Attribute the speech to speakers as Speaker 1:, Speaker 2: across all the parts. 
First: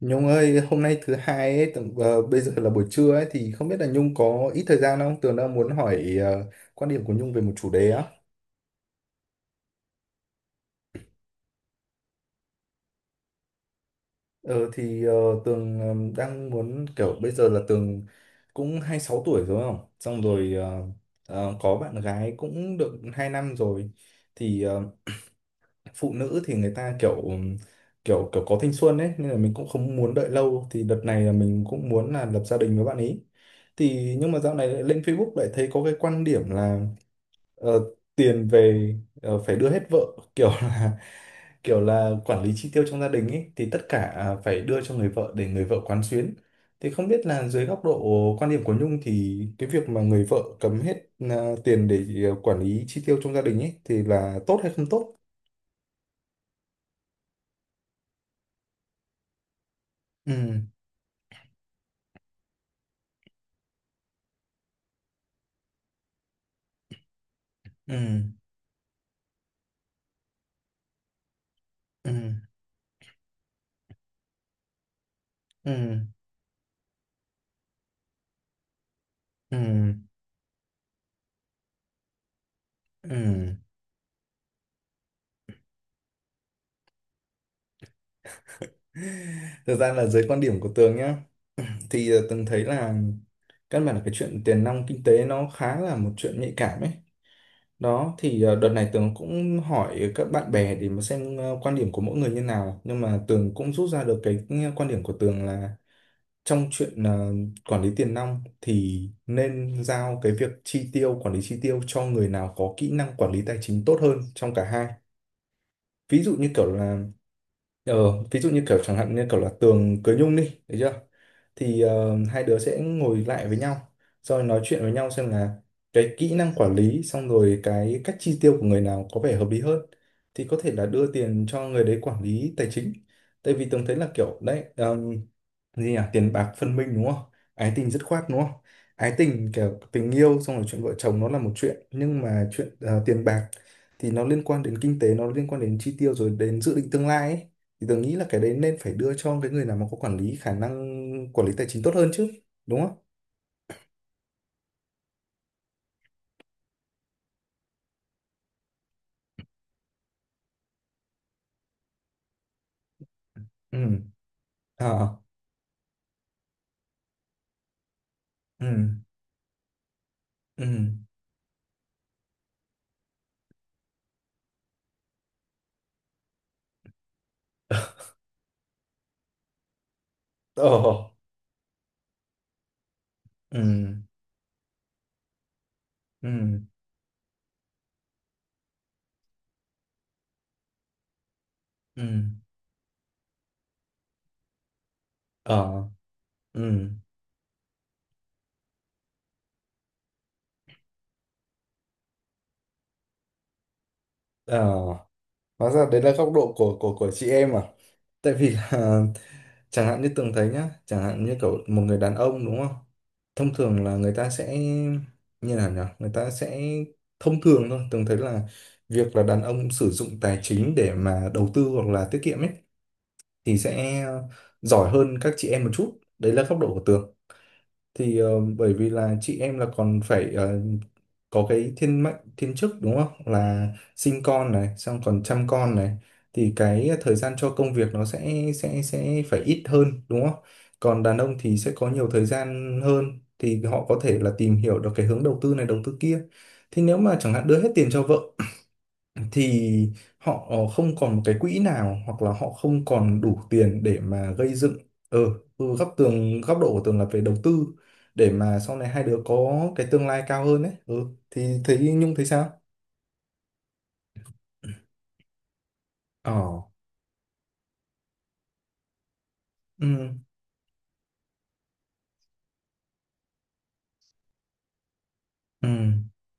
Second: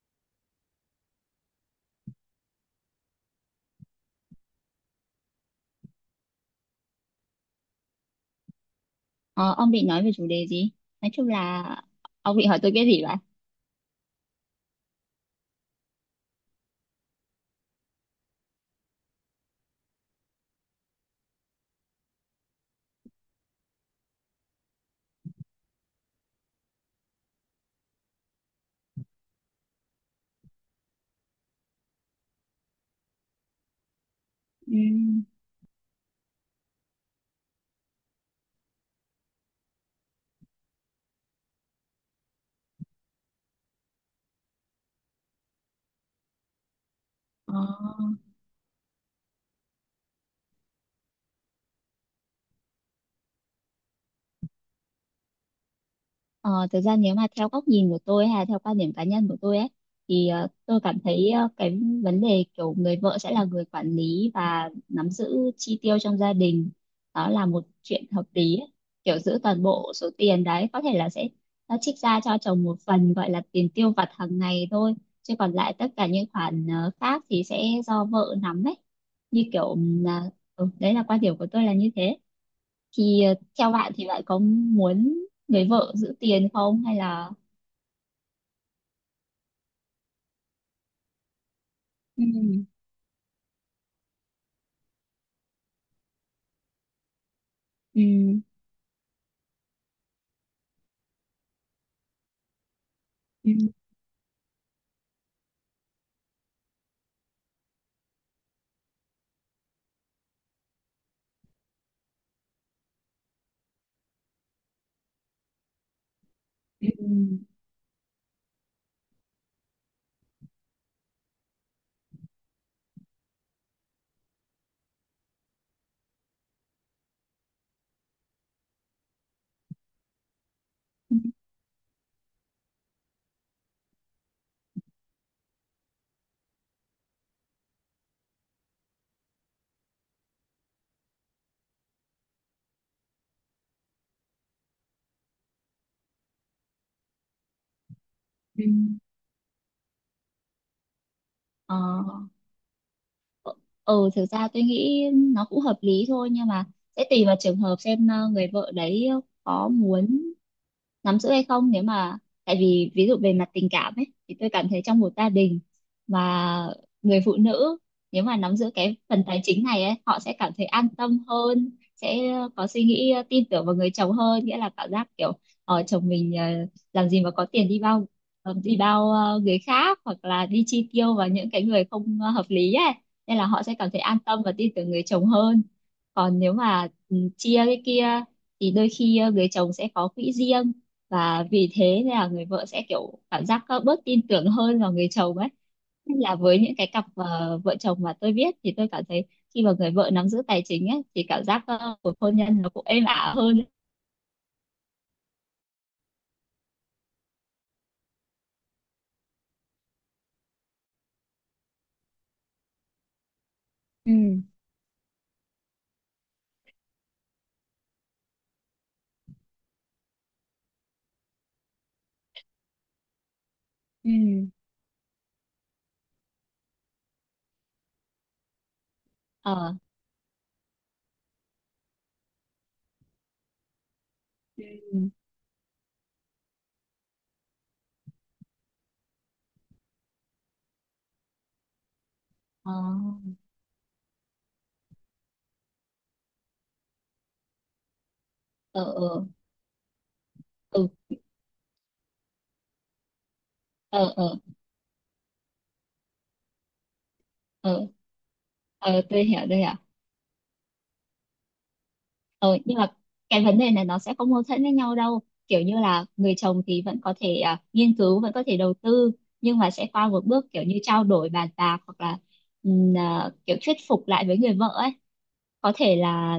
Speaker 1: Nhung ơi, hôm nay thứ hai ấy, tầm, bây giờ là buổi trưa ấy thì không biết là Nhung có ít thời gian không? Tường đang muốn hỏi quan điểm của Nhung về một chủ đề á.
Speaker 2: Ờ, ông định nói về chủ đề gì? Nói chung là ông định hỏi tôi cái gì vậy?
Speaker 1: Ờ thì ờ, Tường đang muốn kiểu bây giờ là Tường cũng 26 tuổi rồi không? Xong rồi có bạn gái cũng được 2 năm rồi. Thì phụ nữ thì người ta kiểu kiểu kiểu có thanh xuân ấy nên là mình cũng không muốn đợi lâu thì đợt này là mình cũng muốn là lập gia đình với bạn ấy. Thì nhưng mà dạo này
Speaker 2: Ừ.
Speaker 1: lại lên Facebook lại thấy có cái quan điểm là Ờ, tiền về phải đưa hết vợ kiểu là kiểu là quản lý chi tiêu trong gia đình ấy thì tất cả à, phải đưa cho người vợ để người vợ quán xuyến thì không biết là
Speaker 2: Ờ.
Speaker 1: dưới góc độ quan điểm của Nhung thì cái việc mà người vợ cấm hết à, tiền để à, quản lý chi tiêu trong gia đình ấy thì là tốt hay không tốt.
Speaker 2: Ờ, Thực ra nếu mà theo góc nhìn của tôi hay là theo quan điểm cá nhân của tôi ấy thì
Speaker 1: Ừ,
Speaker 2: tôi cảm thấy cái vấn đề kiểu người vợ sẽ là người quản lý và nắm giữ chi tiêu trong gia đình, đó là một
Speaker 1: ừ,
Speaker 2: chuyện hợp lý ấy. Kiểu giữ toàn bộ số tiền đấy có thể là sẽ nó trích
Speaker 1: ừ,
Speaker 2: ra cho chồng một phần gọi là tiền tiêu vặt hàng ngày thôi, chứ còn
Speaker 1: ừ,
Speaker 2: lại tất cả những khoản khác thì sẽ do vợ nắm ấy, như kiểu
Speaker 1: ừ,
Speaker 2: đấy là quan điểm của tôi là như thế. Thì
Speaker 1: ừ,
Speaker 2: theo bạn thì bạn có muốn người vợ giữ tiền không, hay là...
Speaker 1: thực ra là dưới quan điểm của Tường nhá thì từng thấy
Speaker 2: Ừ,
Speaker 1: là căn bản là cái chuyện tiền nong kinh tế nó khá là một chuyện nhạy cảm ấy. Đó
Speaker 2: ừ,
Speaker 1: thì đợt này Tường cũng hỏi các bạn bè để mà xem quan điểm của mỗi người như nào nhưng mà Tường
Speaker 2: ừ,
Speaker 1: cũng rút ra được cái ừ, quan điểm của Tường là trong chuyện quản lý tiền nong thì nên giao cái việc chi tiêu quản lý chi tiêu cho người nào có kỹ năng quản lý tài chính tốt hơn trong cả hai, ví dụ như kiểu
Speaker 2: ừ,
Speaker 1: là Ờ, ví dụ như kiểu chẳng hạn như kiểu là Tường cưới Nhung đi, thấy chưa? Thì hai đứa sẽ ngồi lại với nhau, rồi nói chuyện với nhau xem là cái kỹ năng quản lý xong rồi cái cách chi tiêu của người nào có vẻ hợp lý hơn. Thì có thể là đưa
Speaker 2: ừ,
Speaker 1: tiền cho người đấy quản lý tài chính. Tại vì Tường thấy là kiểu đấy, gì nhỉ? Tiền bạc phân minh đúng không? Ái tình dứt khoát đúng không? Ái tình kiểu tình yêu xong rồi chuyện vợ chồng nó là một chuyện, nhưng mà chuyện tiền bạc thì nó liên quan đến kinh tế, nó liên quan đến chi tiêu rồi đến dự định tương lai ấy thì tớ nghĩ là cái đấy
Speaker 2: ừ.
Speaker 1: nên phải đưa cho cái người nào mà có quản lý khả năng quản lý tài
Speaker 2: Ờ,
Speaker 1: chính tốt hơn chứ, đúng không?
Speaker 2: ờ. Thực ra tôi nghĩ nó cũng hợp lý thôi, nhưng mà sẽ tùy vào trường hợp xem người vợ đấy có muốn nắm giữ hay không. Nếu mà, tại vì ví dụ về mặt tình cảm
Speaker 1: Ừ,
Speaker 2: ấy thì tôi cảm thấy
Speaker 1: ờ,
Speaker 2: trong một gia đình mà người phụ nữ, nếu mà nắm
Speaker 1: ừ,
Speaker 2: giữ cái phần tài chính này ấy, họ sẽ cảm thấy
Speaker 1: ừ,
Speaker 2: an tâm hơn, sẽ có suy nghĩ tin tưởng vào người chồng hơn, nghĩa là cảm giác kiểu chồng mình làm gì mà có tiền đi bao người khác, hoặc là đi
Speaker 1: ờ,
Speaker 2: chi tiêu vào những cái người không hợp lý ấy, nên là
Speaker 1: ừ,
Speaker 2: họ sẽ cảm thấy an tâm và tin tưởng người chồng hơn. Còn nếu
Speaker 1: ừ,
Speaker 2: mà chia cái kia thì đôi khi người chồng sẽ có quỹ riêng, và vì thế
Speaker 1: ừ,
Speaker 2: nên là người vợ sẽ kiểu cảm giác có bớt tin tưởng hơn vào người chồng ấy.
Speaker 1: ờ,
Speaker 2: Nên là với những cái
Speaker 1: ừ,
Speaker 2: cặp vợ chồng mà tôi biết thì tôi cảm thấy khi mà người vợ nắm giữ tài chính ấy thì cảm giác của hôn nhân nó cũng êm ả hơn.
Speaker 1: ờ. Hóa ra đấy là góc độ của của chị em à? Tại vì là chẳng hạn như Tường thấy nhá, chẳng hạn như kiểu một người đàn ông đúng không? Thông thường là người ta
Speaker 2: Ừ,
Speaker 1: sẽ như nào nhỉ? Người ta sẽ thông thường thôi, Tường thấy là việc là đàn ông sử dụng tài chính để mà đầu tư hoặc là tiết kiệm ấy thì sẽ
Speaker 2: ừ,
Speaker 1: giỏi hơn các chị em một chút. Đấy là góc độ của Tường. Thì bởi vì là chị em là
Speaker 2: ờ,
Speaker 1: còn phải có cái thiên mệnh thiên chức đúng không, là sinh con này xong
Speaker 2: ừ,
Speaker 1: còn chăm con này thì cái thời gian cho công việc nó sẽ phải ít hơn đúng không, còn đàn ông thì sẽ có nhiều thời
Speaker 2: ờ,
Speaker 1: gian hơn thì họ có thể là tìm hiểu được cái hướng đầu tư này đầu tư kia thì nếu mà chẳng hạn đưa hết tiền cho vợ
Speaker 2: ờ, ờ,
Speaker 1: thì họ
Speaker 2: ừ,
Speaker 1: không còn một cái quỹ nào hoặc là họ không còn đủ tiền để
Speaker 2: ờ,
Speaker 1: mà
Speaker 2: ờ,
Speaker 1: gây dựng. ờ ừ, góc tường góc độ của tường là về đầu tư
Speaker 2: ờ.
Speaker 1: để mà sau này hai đứa
Speaker 2: Tôi hiểu, tôi
Speaker 1: có
Speaker 2: hiểu.
Speaker 1: cái tương lai cao hơn đấy. Ừ, thì thấy Nhung thấy
Speaker 2: Ừ,
Speaker 1: sao?
Speaker 2: nhưng mà cái vấn đề này nó sẽ không mâu thuẫn với nhau đâu. Kiểu như là
Speaker 1: Ờ,
Speaker 2: người chồng thì vẫn có thể nghiên cứu, vẫn có thể đầu tư, nhưng mà sẽ
Speaker 1: ừ,
Speaker 2: qua một bước kiểu như trao đổi bàn bạc, hoặc là kiểu thuyết phục lại với người vợ ấy.
Speaker 1: ừ,
Speaker 2: Có thể là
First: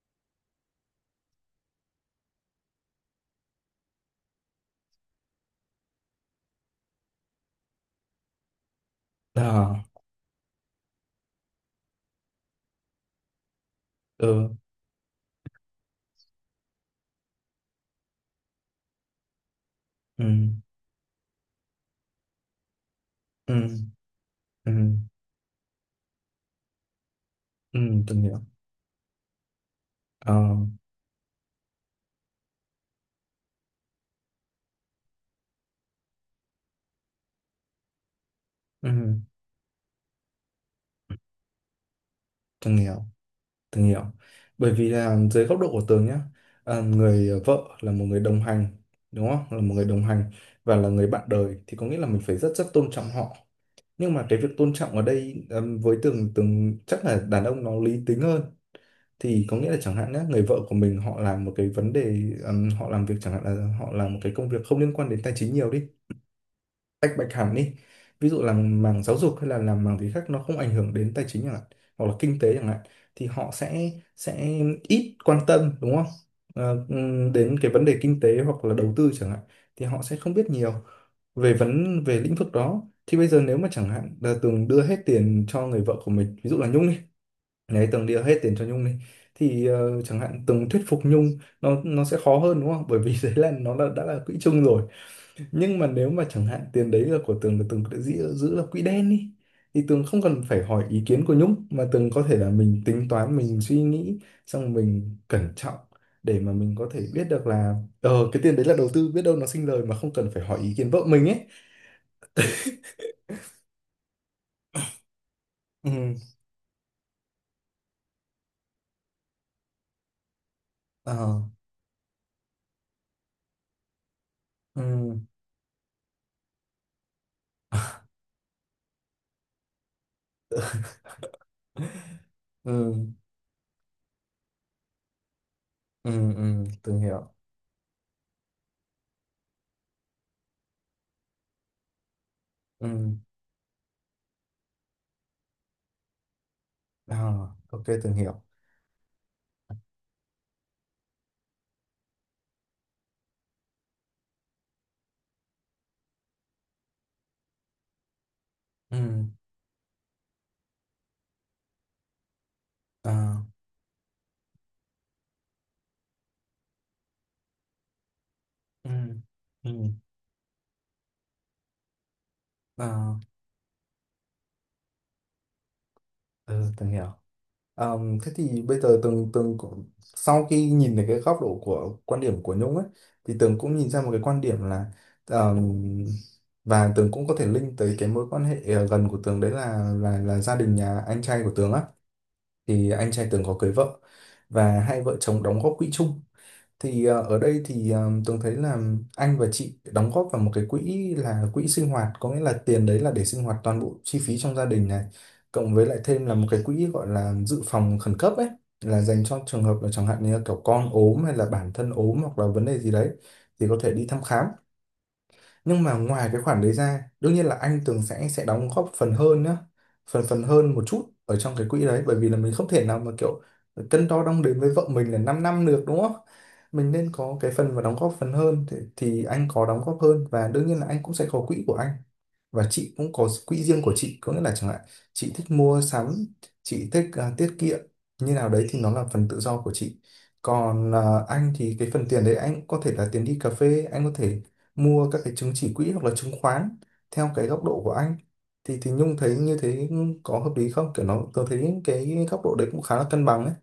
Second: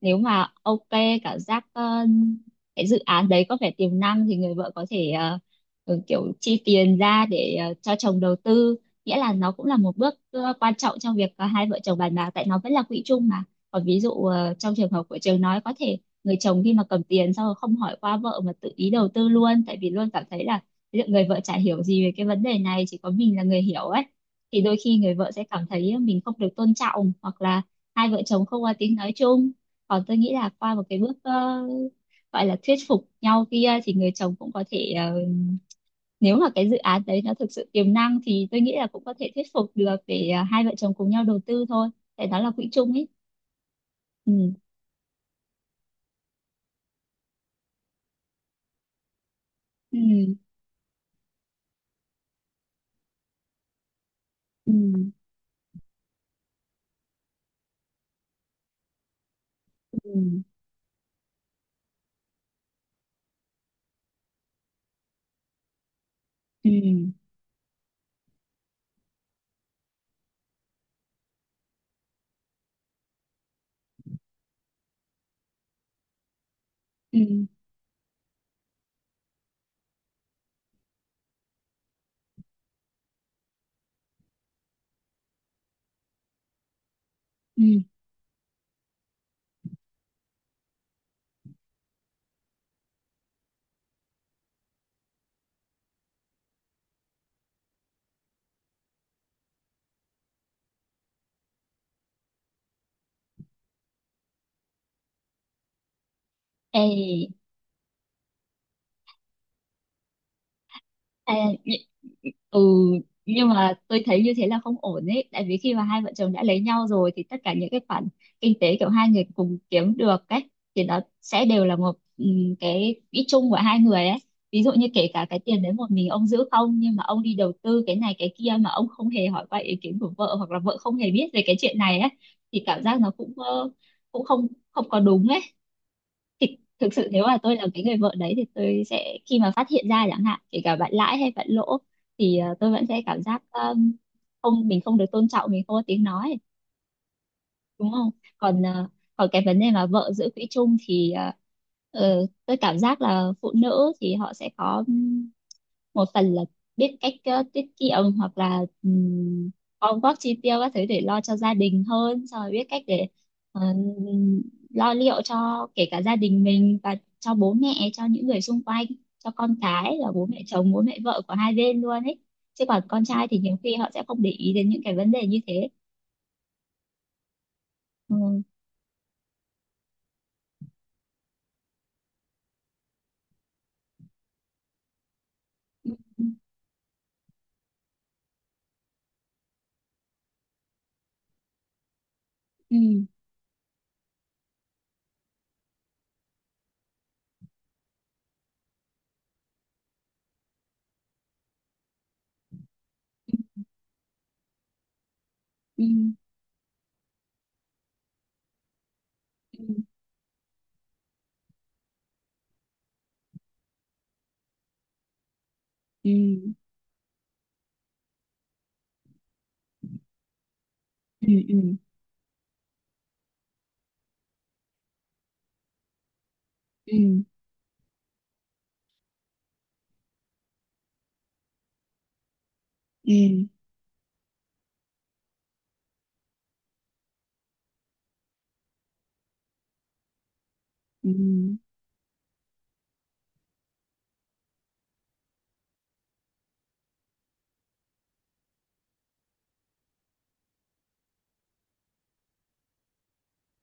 Speaker 2: nếu mà ok, cảm giác cái dự án đấy có vẻ tiềm năng thì người vợ có thể kiểu chi tiền ra để cho chồng đầu tư. Nghĩa là
Speaker 1: ờ,
Speaker 2: nó cũng là một bước quan trọng trong việc hai vợ chồng bàn bạc, tại nó vẫn là quỹ chung mà. Còn ví dụ
Speaker 1: ừ,
Speaker 2: trong trường hợp của Trường nói, có thể người chồng khi mà cầm tiền xong rồi không hỏi qua vợ mà tự ý đầu tư luôn, tại vì luôn cảm
Speaker 1: ừ,
Speaker 2: thấy là liệu người vợ chả hiểu gì về cái vấn đề này, chỉ có mình là
Speaker 1: ừ,
Speaker 2: người hiểu ấy, thì
Speaker 1: ừ,
Speaker 2: đôi khi người vợ sẽ cảm thấy mình không được tôn trọng, hoặc là
Speaker 1: ừ,
Speaker 2: hai
Speaker 1: từng
Speaker 2: vợ
Speaker 1: hiểu.
Speaker 2: chồng không có tiếng nói chung. Còn tôi nghĩ
Speaker 1: Ờ,
Speaker 2: là qua một cái bước gọi là thuyết phục nhau kia thì người chồng cũng có thể nếu mà cái dự án đấy nó thực sự tiềm năng thì tôi nghĩ là cũng có
Speaker 1: ừ,
Speaker 2: thể thuyết phục được để hai vợ chồng cùng nhau đầu tư thôi, tại đó là quỹ
Speaker 1: từng
Speaker 2: chung
Speaker 1: hiểu.
Speaker 2: ấy.
Speaker 1: Tường hiểu.
Speaker 2: Ừ,
Speaker 1: Bởi vì là dưới góc độ của Tường nhá, à, người vợ là một người đồng hành, đúng không? Là một người đồng hành
Speaker 2: ừ,
Speaker 1: và là người bạn đời thì có nghĩa là mình phải rất rất tôn trọng họ. Nhưng mà cái việc tôn
Speaker 2: ừ,
Speaker 1: trọng ở đây với Tường Tường chắc là đàn ông nó lý tính hơn. Thì có nghĩa là chẳng hạn nhé người
Speaker 2: ừ,
Speaker 1: vợ của mình họ làm một cái vấn đề, họ làm việc chẳng hạn là họ làm một cái công việc không liên quan đến tài chính nhiều đi,
Speaker 2: ừ,
Speaker 1: tách bạch hẳn đi, ví dụ là mảng giáo dục hay là làm mảng gì khác nó không ảnh hưởng đến tài chính chẳng hạn hoặc là kinh tế chẳng hạn thì họ sẽ ít quan tâm đúng không?
Speaker 2: ừ,
Speaker 1: Đến cái vấn đề kinh tế hoặc là đầu tư chẳng hạn thì họ sẽ không biết nhiều về vấn về lĩnh vực đó thì bây giờ nếu mà chẳng hạn là Tường đưa hết tiền cho người vợ của mình ví dụ là Nhung đi,
Speaker 2: ừ.
Speaker 1: đấy Tường đưa hết tiền cho Nhung đi thì chẳng hạn Tường thuyết phục Nhung nó sẽ khó hơn đúng không bởi vì đấy là nó là đã là quỹ chung rồi, nhưng mà nếu mà chẳng hạn tiền đấy là của Tường là Tường đã giữ là quỹ đen đi thì Tường không cần phải hỏi ý kiến của Nhung mà Tường có thể là mình tính toán mình suy nghĩ xong mình cẩn trọng để mà mình có thể biết
Speaker 2: Ê.
Speaker 1: được là cái tiền đấy là đầu tư biết đâu nó sinh lời mà không cần phải hỏi ý kiến vợ mình
Speaker 2: À,
Speaker 1: ấy.
Speaker 2: nh- ừ nhưng mà tôi thấy như thế là không ổn ấy, tại vì khi mà hai vợ
Speaker 1: Ừ,
Speaker 2: chồng đã lấy nhau rồi thì tất cả những cái khoản kinh tế kiểu hai người cùng kiếm được ấy thì nó
Speaker 1: ờ,
Speaker 2: sẽ đều là một cái quỹ chung của hai người ấy. Ví dụ như kể
Speaker 1: ừ,
Speaker 2: cả cái tiền đấy một mình ông giữ không, nhưng mà ông đi đầu tư cái này cái kia mà ông không hề hỏi qua ý kiến của vợ, hoặc là vợ không hề biết về cái chuyện này ấy, thì cảm
Speaker 1: ừ,
Speaker 2: giác nó cũng cũng không, không có đúng ấy.
Speaker 1: ừ,
Speaker 2: Thì
Speaker 1: ừ,
Speaker 2: thực
Speaker 1: Tường
Speaker 2: sự nếu
Speaker 1: hiểu.
Speaker 2: mà tôi là cái người vợ đấy thì tôi sẽ, khi mà phát hiện ra chẳng hạn kể cả bạn lãi hay bạn lỗ, thì tôi vẫn
Speaker 1: Ừ,
Speaker 2: sẽ cảm giác không, mình không được tôn trọng, mình không có tiếng nói,
Speaker 1: ờ, ok
Speaker 2: đúng không?
Speaker 1: Tường hiểu.
Speaker 2: Còn à, còn cái vấn đề mà vợ giữ quỹ chung thì tôi cảm giác là phụ nữ thì họ sẽ có một phần là biết cách tiết kiệm, hoặc là
Speaker 1: Ừ,
Speaker 2: gom góp chi tiêu các thứ để lo cho gia đình hơn, xong rồi biết cách để
Speaker 1: ờ,
Speaker 2: ờ, lo liệu cho kể cả gia đình mình và cho bố mẹ, cho những người xung quanh,
Speaker 1: ừ,
Speaker 2: cho con
Speaker 1: ừ,
Speaker 2: cái, là bố mẹ chồng bố mẹ vợ của hai bên luôn ấy, chứ còn con
Speaker 1: ờ,
Speaker 2: trai thì nhiều khi họ sẽ không để ý đến những cái vấn đề như thế.
Speaker 1: ừ, Tường hiểu. À,
Speaker 2: Ừ.
Speaker 1: thế thì bây giờ Tường Tường cũng- sau khi nhìn được cái góc độ của quan điểm của Nhung ấy thì Tường cũng nhìn ra một cái quan điểm là ờm,
Speaker 2: Ừ.
Speaker 1: và Tường cũng có thể link tới cái mối quan hệ gần của Tường đấy là là gia đình nhà anh trai của Tường á
Speaker 2: Ừ.
Speaker 1: thì anh trai Tường có cưới vợ và hai vợ chồng đóng góp quỹ chung thì ở đây thì Tường thấy là anh và chị đóng góp vào một cái quỹ là quỹ sinh hoạt, có nghĩa là tiền đấy là để sinh hoạt toàn bộ chi phí trong gia đình này, cộng
Speaker 2: Ừ,
Speaker 1: với lại thêm là một cái quỹ gọi là dự phòng khẩn cấp ấy, là dành cho trường
Speaker 2: ừ,
Speaker 1: hợp là chẳng hạn như là kiểu con ốm hay là bản thân ốm hoặc là vấn đề gì đấy thì có thể đi thăm khám, nhưng mà ngoài cái
Speaker 2: ừ,
Speaker 1: khoản đấy ra đương nhiên là anh Tường sẽ đóng góp phần hơn nhá, phần phần hơn một chút
Speaker 2: ừ,
Speaker 1: ở trong cái
Speaker 2: ừ,
Speaker 1: quỹ đấy bởi vì là mình không thể nào mà kiểu cân đo đong đếm với vợ mình là 5 năm năm được đúng không, mình
Speaker 2: ừ, ừ,
Speaker 1: nên
Speaker 2: ừ,
Speaker 1: có cái phần và đóng góp phần hơn thì anh có đóng góp hơn và đương nhiên là anh cũng sẽ có quỹ của anh và chị cũng có
Speaker 2: ừ,
Speaker 1: quỹ riêng của chị có nghĩa là chẳng hạn chị thích mua sắm, chị thích à, tiết kiệm như nào đấy thì nó là phần tự do của chị, còn à,
Speaker 2: ừ, ừ,
Speaker 1: anh
Speaker 2: ừ,
Speaker 1: thì cái phần tiền đấy anh có thể là tiền đi cà phê, anh có thể mua các cái chứng chỉ quỹ hoặc là chứng khoán theo cái góc độ của anh. Thì Nhung thấy như thế có hợp lý không, kiểu nó tôi thấy cái góc độ đấy cũng khá là cân bằng ấy.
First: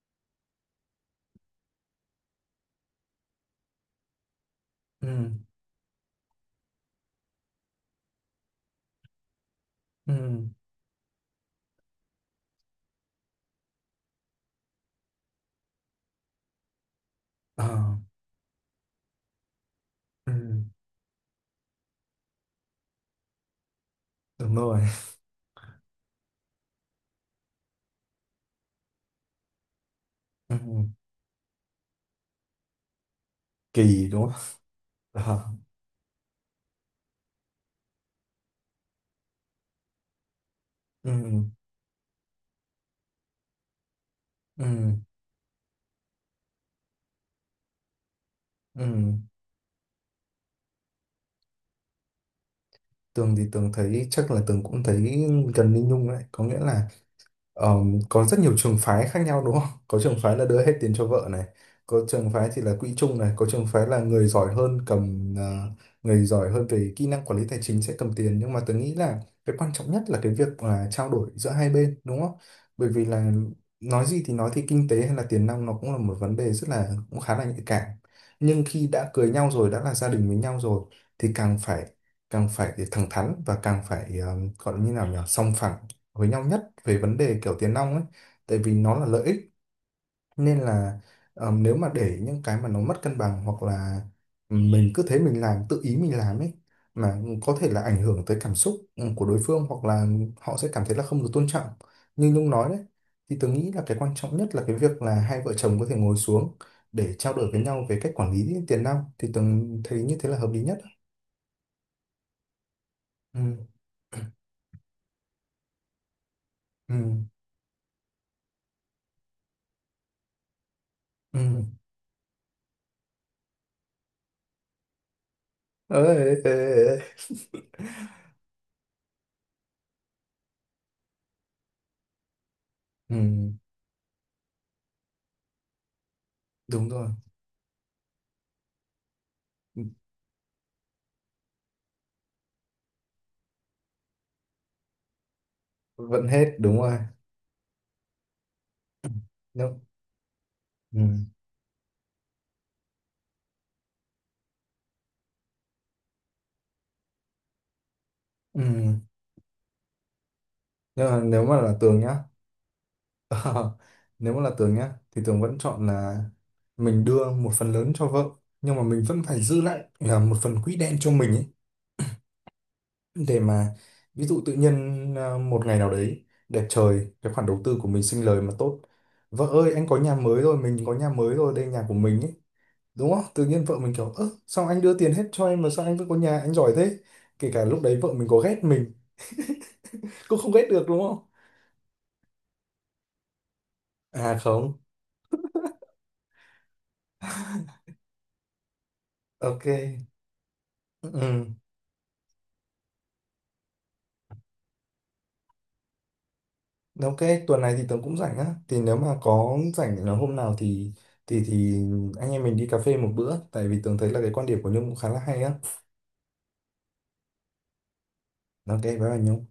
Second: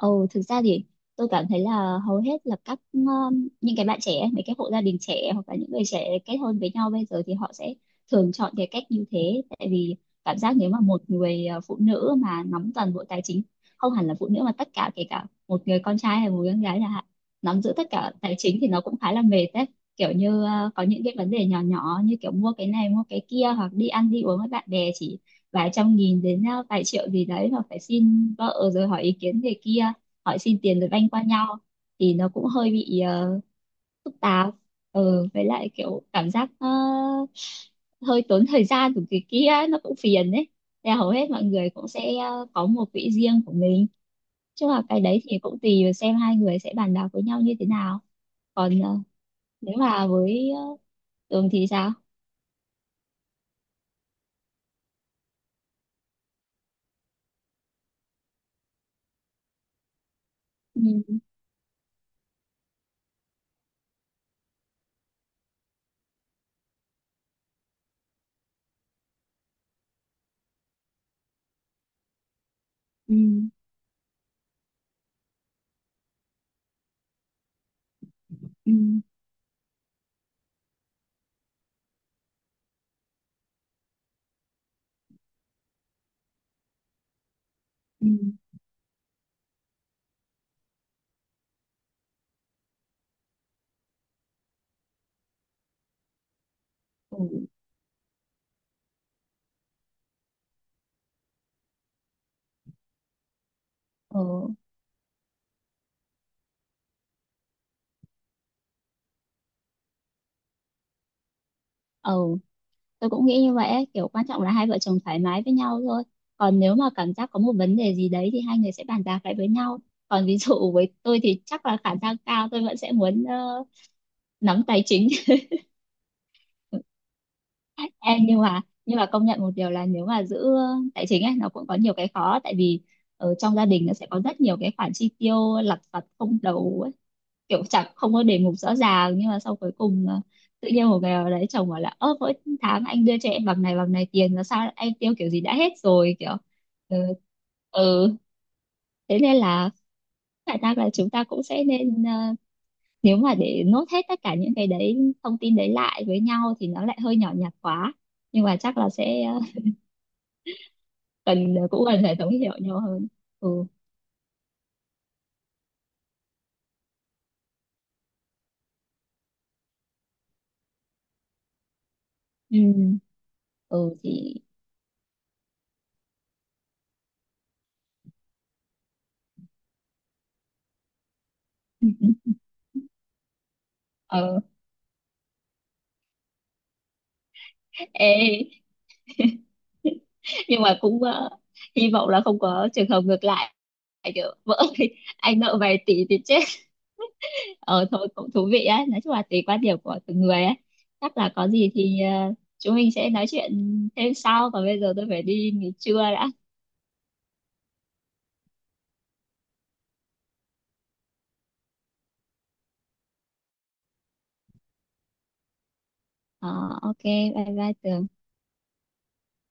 Speaker 2: Ồ, thực ra thì tôi cảm thấy là hầu hết là các những cái bạn trẻ, mấy cái hộ gia đình
Speaker 1: Ừ,
Speaker 2: trẻ hoặc là những người trẻ kết hôn với nhau bây giờ thì họ sẽ thường chọn cái cách như thế, tại vì cảm
Speaker 1: ừ,
Speaker 2: giác nếu mà một người phụ nữ mà nắm toàn bộ tài chính, không hẳn là phụ nữ mà tất cả kể cả một người con trai hay một người con gái chẳng hạn, nắm
Speaker 1: ờ,
Speaker 2: giữ tất cả tài chính thì nó cũng khá là mệt đấy. Kiểu
Speaker 1: ừ,
Speaker 2: như có những cái vấn đề nhỏ nhỏ như kiểu mua cái này mua cái kia, hoặc đi ăn đi uống với
Speaker 1: đúng
Speaker 2: bạn
Speaker 1: rồi
Speaker 2: bè chỉ vài trăm nghìn đến vài triệu gì đấy mà phải xin vợ rồi hỏi ý kiến người kia, hỏi
Speaker 1: ừ.
Speaker 2: xin tiền rồi banh qua nhau, thì nó cũng hơi bị
Speaker 1: Kỳ
Speaker 2: phức
Speaker 1: đúng không
Speaker 2: tạp. Với
Speaker 1: Ờ,
Speaker 2: lại kiểu cảm giác hơi tốn thời gian của người kia, nó cũng phiền đấy. Là hầu hết mọi
Speaker 1: ừ,
Speaker 2: người cũng sẽ có một quỹ riêng của mình,
Speaker 1: ừ,
Speaker 2: chứ mà cái đấy thì cũng tùy vào xem hai người sẽ bàn bạc với nhau như thế nào. Còn
Speaker 1: ừ.
Speaker 2: nếu mà với Tường thì sao?
Speaker 1: Tường thì Tường thấy chắc là Tường cũng thấy gần như Nhung đấy có nghĩa là Ờ, có rất nhiều trường phái khác nhau đúng không? Có trường phái là đưa hết tiền cho
Speaker 2: Ừ,
Speaker 1: vợ này, có trường phái thì là quỹ chung này, có trường phái là người giỏi hơn cầm người giỏi hơn về kỹ năng quản lý tài chính sẽ cầm tiền, nhưng mà tôi nghĩ là cái quan trọng nhất là cái việc là trao đổi giữa hai bên đúng không? Bởi vì
Speaker 2: ừ,
Speaker 1: là nói gì thì nói thì kinh tế hay là tiền nong nó cũng là một vấn đề rất là cũng khá là nhạy cảm. Nhưng
Speaker 2: ừ,
Speaker 1: khi đã cưới nhau rồi, đã là gia đình với nhau rồi thì càng phải thẳng thắn và càng phải gọi như nào nhỉ? Sòng phẳng với nhau nhất về vấn đề kiểu tiền nong ấy,
Speaker 2: ừ,
Speaker 1: tại vì nó là lợi ích, nên là nếu mà để những cái mà nó mất cân bằng hoặc là ừ, mình cứ thế mình làm tự ý mình làm ấy mà
Speaker 2: ừ, ừ,
Speaker 1: có thể là ảnh hưởng tới cảm xúc ừ, của đối phương hoặc là họ sẽ cảm thấy là không được tôn trọng như Nhung nói đấy, thì tôi nghĩ là cái quan trọng nhất
Speaker 2: ừ.
Speaker 1: là cái việc là hai vợ chồng có thể ngồi xuống để trao đổi với nhau về cách quản lý tiền nong thì tôi thấy như thế là hợp lý nhất.
Speaker 2: Ừ. Tôi cũng
Speaker 1: Ừ.
Speaker 2: nghĩ như vậy ấy. Kiểu quan trọng là hai vợ chồng thoải mái với nhau thôi. Còn nếu mà cảm
Speaker 1: Ừ.
Speaker 2: giác có một vấn đề gì đấy thì hai người sẽ bàn bạc lại với nhau. Còn ví dụ với tôi
Speaker 1: Ừ.
Speaker 2: thì chắc là khả năng cao tôi vẫn sẽ muốn nắm tài chính.
Speaker 1: Ê, ê, ê. Ê.
Speaker 2: Em, nhưng mà công nhận một điều là nếu mà giữ tài chính ấy nó cũng có nhiều cái khó, tại vì
Speaker 1: Ừ.
Speaker 2: ở trong gia đình nó sẽ có rất nhiều cái khoản chi tiêu lặt vặt không đầu
Speaker 1: Đúng
Speaker 2: ấy,
Speaker 1: rồi,
Speaker 2: kiểu chẳng không có đề mục rõ ràng, nhưng mà sau cuối cùng tự nhiên một ngày nào đấy chồng bảo là: ơ, mỗi tháng anh đưa cho em bằng này tiền là sao em tiêu kiểu gì đã hết rồi
Speaker 1: vẫn
Speaker 2: kiểu...
Speaker 1: hết đúng
Speaker 2: Ừ,
Speaker 1: rồi.
Speaker 2: ừ. Thế nên là
Speaker 1: Nếu
Speaker 2: khả năng là
Speaker 1: ừ.
Speaker 2: chúng ta cũng sẽ nên nếu mà để nốt hết tất cả những cái đấy, thông tin đấy lại với nhau thì nó lại hơi nhỏ nhặt quá, nhưng mà chắc là
Speaker 1: Ừ.
Speaker 2: sẽ
Speaker 1: Nhưng mà nếu
Speaker 2: cần
Speaker 1: mà là
Speaker 2: cũng
Speaker 1: tường
Speaker 2: cần
Speaker 1: nhá
Speaker 2: phải thấu hiểu nhau hơn. Ừ,
Speaker 1: ờ, nếu mà là tường nhá thì tường vẫn chọn là mình đưa một phần lớn cho vợ nhưng mà mình vẫn phải giữ lại là một phần quỹ đen cho mình ấy
Speaker 2: ừ,
Speaker 1: để mà
Speaker 2: ừ.
Speaker 1: ví
Speaker 2: Thì
Speaker 1: dụ tự nhiên à, một ngày nào đấy đẹp trời cái khoản đầu tư của mình sinh lời mà tốt, vợ ơi anh có nhà mới rồi mình có nhà mới rồi đây nhà
Speaker 2: ừ.
Speaker 1: của mình
Speaker 2: Ừ.
Speaker 1: ấy, đúng không tự nhiên vợ mình kiểu ơ
Speaker 2: Ờ.
Speaker 1: sao anh đưa tiền hết cho em mà sao anh vẫn có nhà anh giỏi thế, kể cả lúc đấy vợ mình có ghét
Speaker 2: ê
Speaker 1: mình cũng không
Speaker 2: nhưng
Speaker 1: ghét
Speaker 2: mà
Speaker 1: được đúng
Speaker 2: cũng
Speaker 1: không.
Speaker 2: hy vọng là không có trường hợp ngược lại, kiểu
Speaker 1: À
Speaker 2: vỡ
Speaker 1: không,
Speaker 2: thì anh nợ vài tỷ thì chết. Ờ Thôi cũng thú vị á, nói chung là tùy quan
Speaker 1: ok.
Speaker 2: điểm của từng người á.
Speaker 1: Ừ,
Speaker 2: Chắc là
Speaker 1: ừ.
Speaker 2: có gì thì chúng mình sẽ nói chuyện thêm sau, còn bây giờ tôi phải đi nghỉ trưa đã.
Speaker 1: Ok, tuần này thì tớ cũng rảnh á. Thì nếu mà có rảnh là hôm nào thì thì anh em mình đi cà phê một bữa. Tại vì tớ thấy là cái quan điểm của Nhung cũng khá là hay á.
Speaker 2: ờ, ok, bye bye Tường.
Speaker 1: Ok, bye bye Nhung.